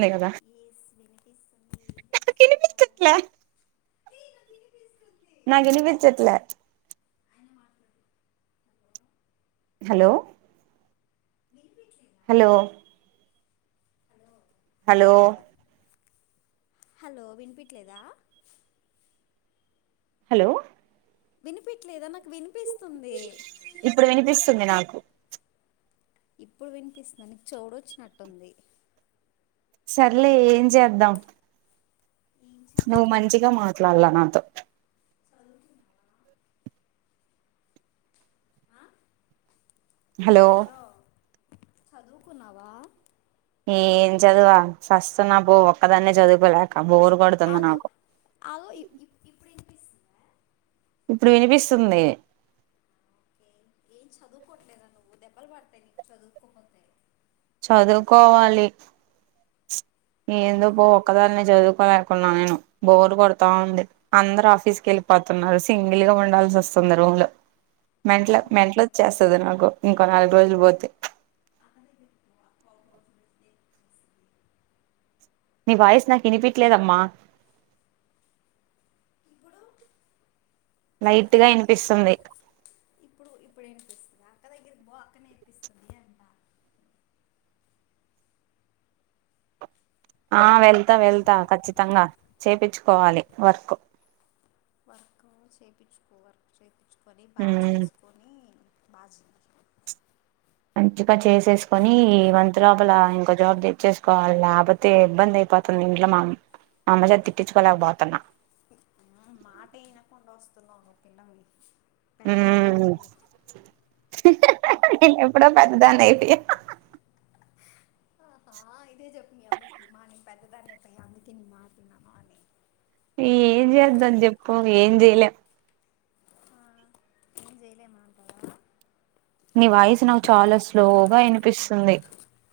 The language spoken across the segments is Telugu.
నే కదా ఎస్ వినిపిస్తుంది ఏం చేస్తున్నావు నాకీనిపించట్లే బ్రో నీకు వినిపిస్తుంది నా కినిపించట్లే ఆయన మాట్లాడు hello hello Deepi hello hello hello hello వినిపియట్లేదా హలో వీనిపియట్లేదా నా ఇప్పుడు వినిపిస్తుంది నాకు ఇప్పుడు వినిపిస్తుంద నీక్ చెవుడొచ్చినట్టుంది సర్లే ఏం చేద్దాం ఏం నువ్వు మంచిగా మాట్లాళ్ళే నాతో చదు ఆ? హలో చదువుకున్నావా ఏం చదువా సస్తున్నా పో ఒక్కదాన్నే చదువుకోలేక బోరు కొడుతుంది అగు నాకు అగు ఇ ఇప్పుడినిపిస్తుంది ఇప్పుడు వినిపిస్తుంది చదువుకివట్లేదా నువ్వు దెబ్బలు పడుతాయి నీకు చదువుకోపోతేా చదువుకోవాలి ఏందో ఈయనే పో చదివారు ఒక్కదన్నే చదువుకో కున్నా నేను బోర్ కొడుతా ఉంది అందరు ఆఫీస్కి వెళ్ళిపోతున్నారు సింగిల్ గా ఉండాల్సి వస్తుంది రూమ్ లో మెంట్ల మనం హిందీలో అయితే మెట్లోచ్చేస్తది నాకు ఇంకో నాలుగు రోజులు పోతే అ నీ వాయిస్ నాకు వినిపియట్లేదమ్మా ఇప్పుడు లైట్ గా వినిపిస్తుంది ఇప్పుడు ఇప్పుడు నేర్పిస్తుంది అక్క దగ్గర బా అక్క నేర్పిస్తుంది అంట ఆ వెళ్తా వెళ్తా ఖచ్చితంగా చేప్పిచ్చుకోవాలి వర్క్ వర్క్ చేప్పిచ్చుకో వర్క్ చేపిచ్ ని బా ఉమ్ చేసుకొని బజీ మంచిగా చేసేసుకొని ఈ మంత్ లోపల ఇంకో జాబ్ తెచ్చేసుకోవాలి లేపోతే ఇబ్బంది అయిపోతుంది ఇంట్లో మా మా అమ్మచేత తిట్టించుకోలేకపోతున్నా మాట వినకుండా వస్తున్నవు నువ్వు [unintelligible] పెద్దదాన్ని ఉమ్ అయిపోయావు నేను ఎప్పుడో పెద్దదాన్ని అయిపోయా ఆహా ఇదే చెప్పు మీ అమ్మకి మా నేను పెద్దదాన్ని అయిపోయా అందుకే నీ మాటిన మా అని ఏం చేద్దాం చెప్పు ఏం చెయలేం ఆ ఏం చేయలేమంటవా నీ వాయిస్ నాకు చాలా స్లోగా వినిపిస్తుంది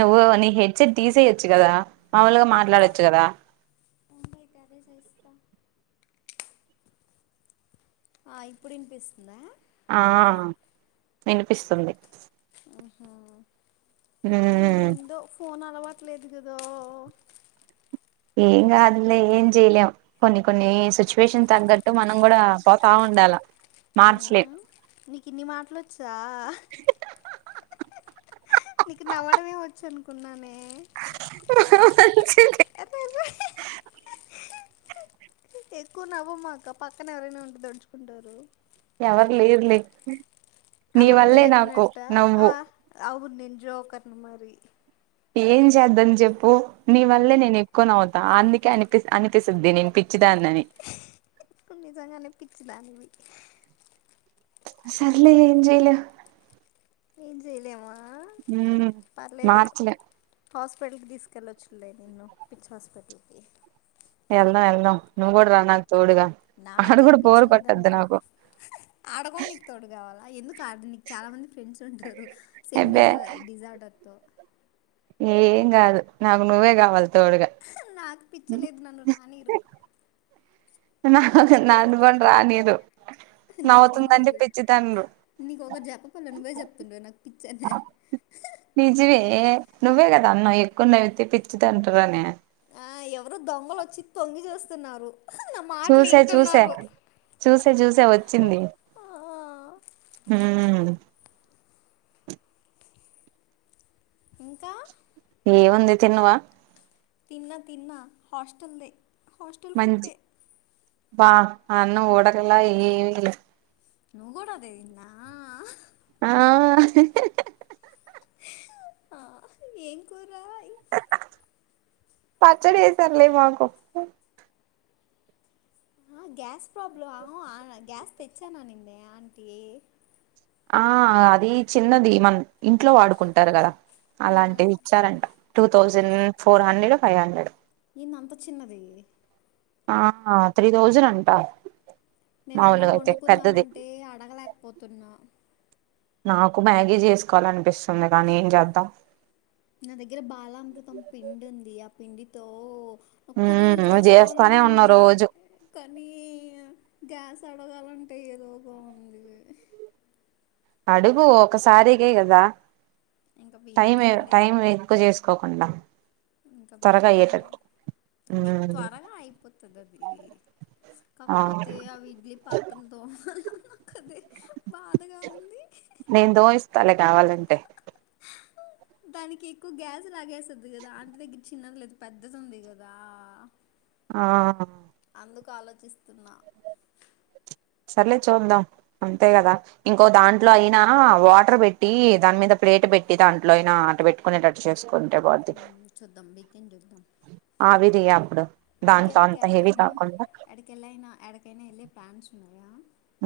నువ్వు నీ హెడ్సెట్ తీసేయొచ్చు కదా మాముూలుగా ఆఫ్ మాట్లాడచ్చు కదా [unintelligible] ఆ ఇప్పుడినిపిస్తుందా ఆ విని పిస్తుంది ఆహా ఏందో ఫోన్ అలవా లేదు కదా ఏం కాదులే ఏం చేయలేము కొన్ని కొన్ని సిచ్యువేషన్ తగ్గట్టు మనం కూడా పోతా ఉండాల మార్చలేం నీకిన్ని మాటలొచ్చా నీకు నవ్వడమే వచ్చు అనుకున్నానే చె అరే అరే ఎక్కువ నవ్వమాక పక్కన ఎవరైనా ఉంటె దడుచుకుంటారు ఎవరు లేరులే నీ అల్ల వల్లే పిల్లకి చెప్పినవా నాకు ఇట్ట ఆ నవ్వు అవును నే న్ జోకర్ ని మరి ఏం చేద్దాం చెప్పు నీవల్లే నేను ఎక్కువ నవ్వు అందుకే అనిపి అనిపిస్తది నేను పి నువ్వు నిజంగానే పిచ్చిదానివి సర్లే ఏం చేయలేం ఏం చేయలేం ఉమ్ మార్చలేం హాస్పిటల్కి తీసుకెల్లొచ్చు లే నిన్ను పిచ్చి హాస్పిటల్కి ఎల్దాం ఎల్దాం నాకేం బోరు కొట్టద్దు పిచ్చిలేదమ్మా నాకు ఆడకూడ నీకు తోడు కావాలా ఎందుకు అడ నీకు చాలా మంది ఫ్రెండ్స్ ఉంటారు సేమ్ అబ్బే డిజ డిసార్డర్ తో ఏం కాదు నాకు నువ్వే కావాలి తోడుగా నాకు పిచ్చిలేదు నన్ను రానీరు నాకు నన్ను కూడ రానీరు నీకు వుంది నవ్వుతుందంటే పిచ్చితండ్రు నీకు ఒకరు చేప్పకుండా నువ్వే చెప్పతుంటే నాకు పిచ్చనే నిజమే నువ్వే కదా అన్నావ్ ఎక్కువ నవ్వితే పిచ్చిది అంటారని ఆ ఎవరో దొంగలొచ్చి తొంగి చేస్తున్నారు చూశా చూశా చూశా చూశా వచ్చింది ఆ, ఉమ్ ఇంకా ఏముంది తిన్నావా తిన్నా తిన్నా హస్టల్ ది హాస్టల్ ఫుడ్ మంచి ఏ బా అన్నం ఉడకలా ఏమిలా నువ్వు కూడా అదే విన్నా ఆ ఏం కూర పచ్చడి ఏశార్లే మాకు ఆ గ్యాస్ ప్రాబ్లెమ్ ఆ గ్యాస్ తెచ్చాను అనిందే ఆంటీ ఆ అది చిన్నది మన ఇంట్లో వాడుకుంటారు కదా మ్మ్. అలాంటిది ఇచ్చారంట two thousand four hundred do five hundred ఏంది అంత చిన్నది ఆ త్రీ తౌజండ్ అంటా నేను ఏమన్నా వండుకుందాం అంటే అడగలేకపోతున్నా నాకు మ్యాగీ చేసుకోవాలి అనిపిస్తుంది కానీ ఏం చేద్దాం నా దగ్గర బాలామృతం పిండి ఉంది పిండితో కుడుములు మ్మ్ చేస్తానే చేసుకోవాలని ఉన్నా ఉంది రోజు కానీ గ్యాస్ అడగాలంటే ఏదో బాగుంది గాని అడుగు ఒకసారికే కదా ఇంకా టైం ఏ వీకెండే టైం ఎక్కువ చేసుకో కోకుండా ఇంకా వీకెండ్ ఏ మ్మ్ త్వరగా అయిపోతుంది అది ఆ కాకపోతే అవి ఇడ్లీ పాత్రలు తోమలా నా కదే నేను తోమి ఇస్తాలే కావాలంటే దానికి ఎక్కువ గ్యాస్ లాగేస్తది కదా ఆంటి దగ్గర చిన్నది లేదు పెద్దది ఉంది కదా ఆ ఎందుకు ఆలోచిస్తున్నా సర్లే చూద్దాం అంతే కదా ఇంకో దాంట్లో అయినా వాటర్ పెట్టి దాని మీద ప్లేట్ పెట్టి దాంట్లో అయినా అట పెట్టుకునేటట్టు చేస్కో చూద్దాం వీకెండ్ చూద్దాం ఆవిరి అప్పుడు దాంట్లో వీకెండ్ కి అంత హెవీ ఎడికైనా కాకుండా ఎడికిళ్ళైనా ఎడికైనా వెళ్ళే ప్లాన్స్ ఉన్నాయా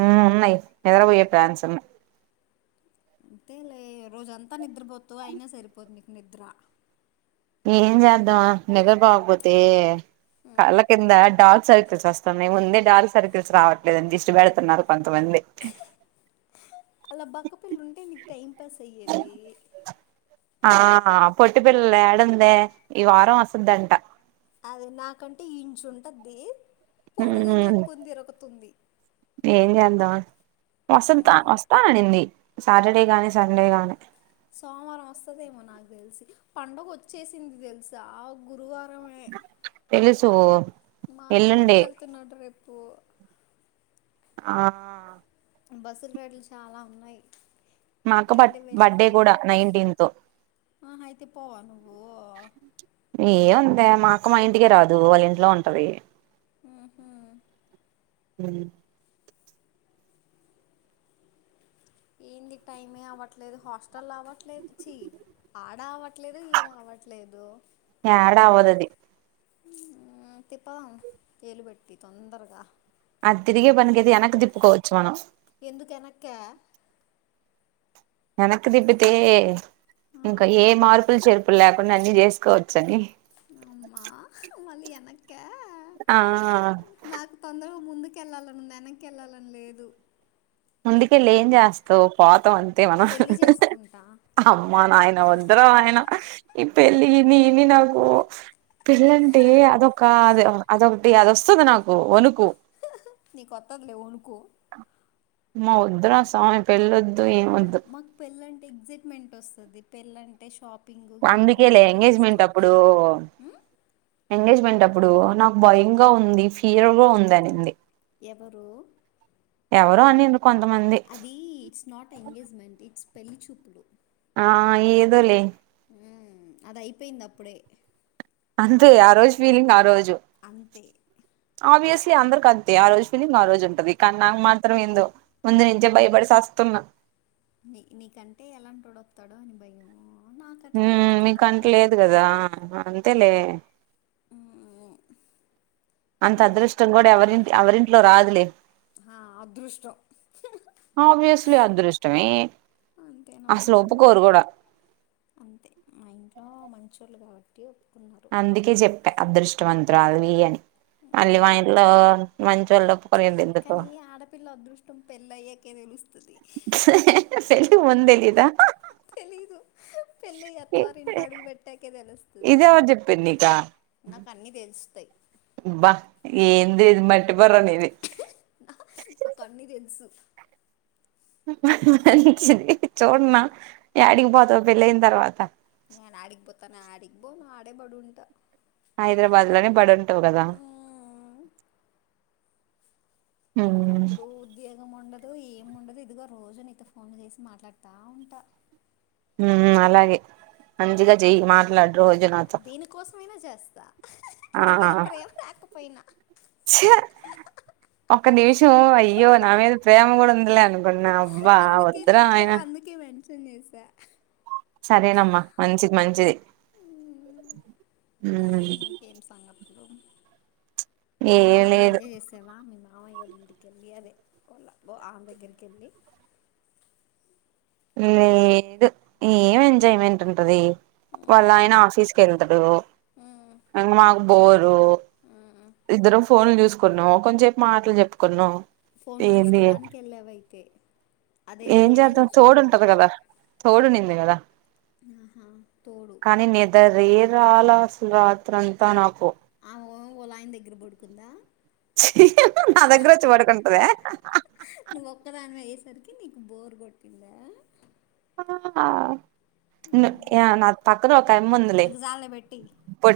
ఉమ్ ఉన్నాయి నిద్రపోయే ఫ్లాన్స్ ఉన్నాయి అంతే లే రోజూ అంతా నిద్రపోతవు అయినా సరిపోది నీకు నిద్ర ఏం చేద్దాం నిద్ర పోగపోతే కళ్ళ కింద డార్క్ సర్కిల్స్ వస్తున్నాయి ముంద డార్క్ సర్కిల్స్ తెలుసు రాట్లేదు దిష్టి పెడుతున్నారు కొ అలా బక్కపిిల్ల ఉంటే నీకు టైం పాస్ అయ్యేది ఆ పొట్టి పిల్ల ందే ఈ వారం వసద్దంట అదే నాకంటే ఇంచు ఉంటుది పొడుగని ఉమ్ చెప్పుకొని తిరుకుతుంది ఏం చేద్దామని వసంత వస్తా అనింది సాటర్డే కానీ సండే కానీ సోమవారం వస్తదేమో నాకు తెలిసి పంండగొచ్చేసింది తెలుసా ఆ గురువ తెలుసు ఎల్లుండి పో ఆ బస్సులు రేట్లు చాలా ఉన్నాయి మా అక్క బ రెండు వేలు బర్త్డే మూడు కూడా వేలు నైన్టీన్త్ అయితే పోవా నువ్వు అదే మా అక్కమ్ మా ఇంటికే రాదు వాళ్ళ ఇంట్లో ఉంటది హ్మ్మ్ హ్మ్మ్ ఏంది టైమే అవట్లేదు హాస్టల్ అవట్లేదు చి ఆడవ ట్లేదు ఈడ అవ్వట్లేదు అడి తిప్పదం ఏేలు పెెట్టి తొందరగా అది తిరిగే పని కది వెనక్కి దిప్పుకోవచ్చు మనం ఎందుక వెనక వెనకి తిబితే ఇంకా ఏ మార్పులు చెర్పులు లేకుండా అన్ని చేసుకోవచ్చ అని అమ్మ మళ్లీ వెనక్కి ఆ తొందరగా ముందుకెళ్ళాలని ఉంది వెనక్కి వెళ్ళాలని లేదు ముందు కెళ్ళి ఏం చేస్తావ్ పోత అంది అంతే మనం పెళ్ళి చేసుకుంటా అమ్మా నాయన వద్దర నాయన పెళ్ళి నీ ఇని నాకు పెళ్ళి అంటే అదొక అది అదొకటి అదిొస్తుంది నాకు వనుకు నీ కొత్తదిలే వనుకో అమ్మ వద్దురా సామీ పెళ్లి మాకు పెళ్ళ అంటే ఎగ్జైట్మెంట్ వస్తుది పెళ్ళంటే షాప్ అందుకేలే ఎంగేజ్మెంట్ అప్పుడు ఉమ్, ఎంగేజ్మెంట్ అప్పుడు ఇప్పుడు నాకు భయంగా ఉంది ఫీర్గా ఉంది అనింది ఎవరు ఎవరో అని అది ఇట్స్ నాట్ ఎంగేజ్మెంట్ ఇట్స్ పెళ్లి చూపులు ఆ ఏదోలే అది అయిపోయింది అప్పుడే అంతే ఆ రోజు ఫీలింగ్ ఆ రోజు అంతే ఓబెయేస్లీ అందరికి అంతే ఆ రోజు ఫీలింగ్ ఆ రోజు ఉంటది కానీ నాకు మాత్రం ఏందో ముందు నుంచే భయపడిసి సస్తున్నా అ మీక అంట లేదు కదా అంతే లే ఉ ఉ అంత అదృష్టం కూడా ఎవరింత ఎవరింట్లో రాదులే అదృష్టం ఆబ్వియస్లీ అదృష్టమే అంతేనమ్మ అసలు అంతే ఒప్పుకోరు కూడా అంతే మా ఇంట్లో మంచి కాబట్టి టి అందుకే చెప్ప అదృష్టం అంత బ్రాగులు అని మళ్ళీ మా మ్మ్. ఇంట్లో చల్లపు కానీ ఈ ఆడపిల్ల అదృష్టం పెళ్ళయ్యే క లి ముందెలిదా తెలీదు పెళ్ళి అత్తవారి ఇంట్లో అడుగు పెట్టాకే తెలుస్తుంది ఇది ఎవరు చేపిరు నీకు నాకు అన్నీ తెలుస్తాయి అబ్బా ఎంది ఇది మట్ ఒక అన్నీ తెలుసు ది చూడన్నా అడిగిపోతావ్ పెళ్ళనయినా తర్వాత నేన్ ఆడికి బతానా ఆడి అబ్బో నా ఆడేబడుంట హైదరాబాద్ లనే బడ కదా మ్మ్. ఉమ్ అప్పుడు ఉద్యోగం ఉండదు ఇ ఏండదు ఇదిగో రోజు నైతో ఫోన్ చేసి మాట్లాడుతా ఉంటా అలాగే మంచిగా జేయ్ మాట్లాడు రోజు నాతో దీనికోసమైనా జా స్త ఆ ఒక్క నిమిషం అయ్యో అన్ నా మీద ప్రేమ గుడుందిలే అను వున్నా అబ్బా వద్దురా ఆయన క్షన్ జెసా సరేనమ్మా మంచిది మంచిది ఉమ్ ఇంకేం సంగతులు? నిన్న ఏం బాగా లేదు ఎంజాయ్ చేసావా మిమ మామయ్యోలింటికెళ్ళి అదే కొళ బొ ఆమె దగ్గరికెళ్ళి లేదు ఏం ఎంజాయ్మెంట్ టుమ్తది వాళ్ళాయన ఆఫీస్ కెళ్తడు ఇంగ మాకు బోరు ఇద్దరం ఫోన్లు జూసుకున్నాం కొంచేపు మాటలు చెప్పుకున్నాం. ఫోన్లు ఏంది జూస్కోడానికి ఎళ్ళావయితే? అదేదో ఏం ఈడే చేద్దాం జూస్ తోడుంటది గదా ఓడుండిందిగదా ఆహా తోడు రాలా అసలు రాత్రంతా నాకు ఓమ వలాయిన్ దగ్గర పడుకుందా? నా దగ్గరొచ్చి పడుకుంటదే సరికి నీకు బోర్ గొట్టిందా? ఆ యా నాకు పక్కన ఒకాయమ్ముందిలే ఇంక జాలే పెట్టి పొట్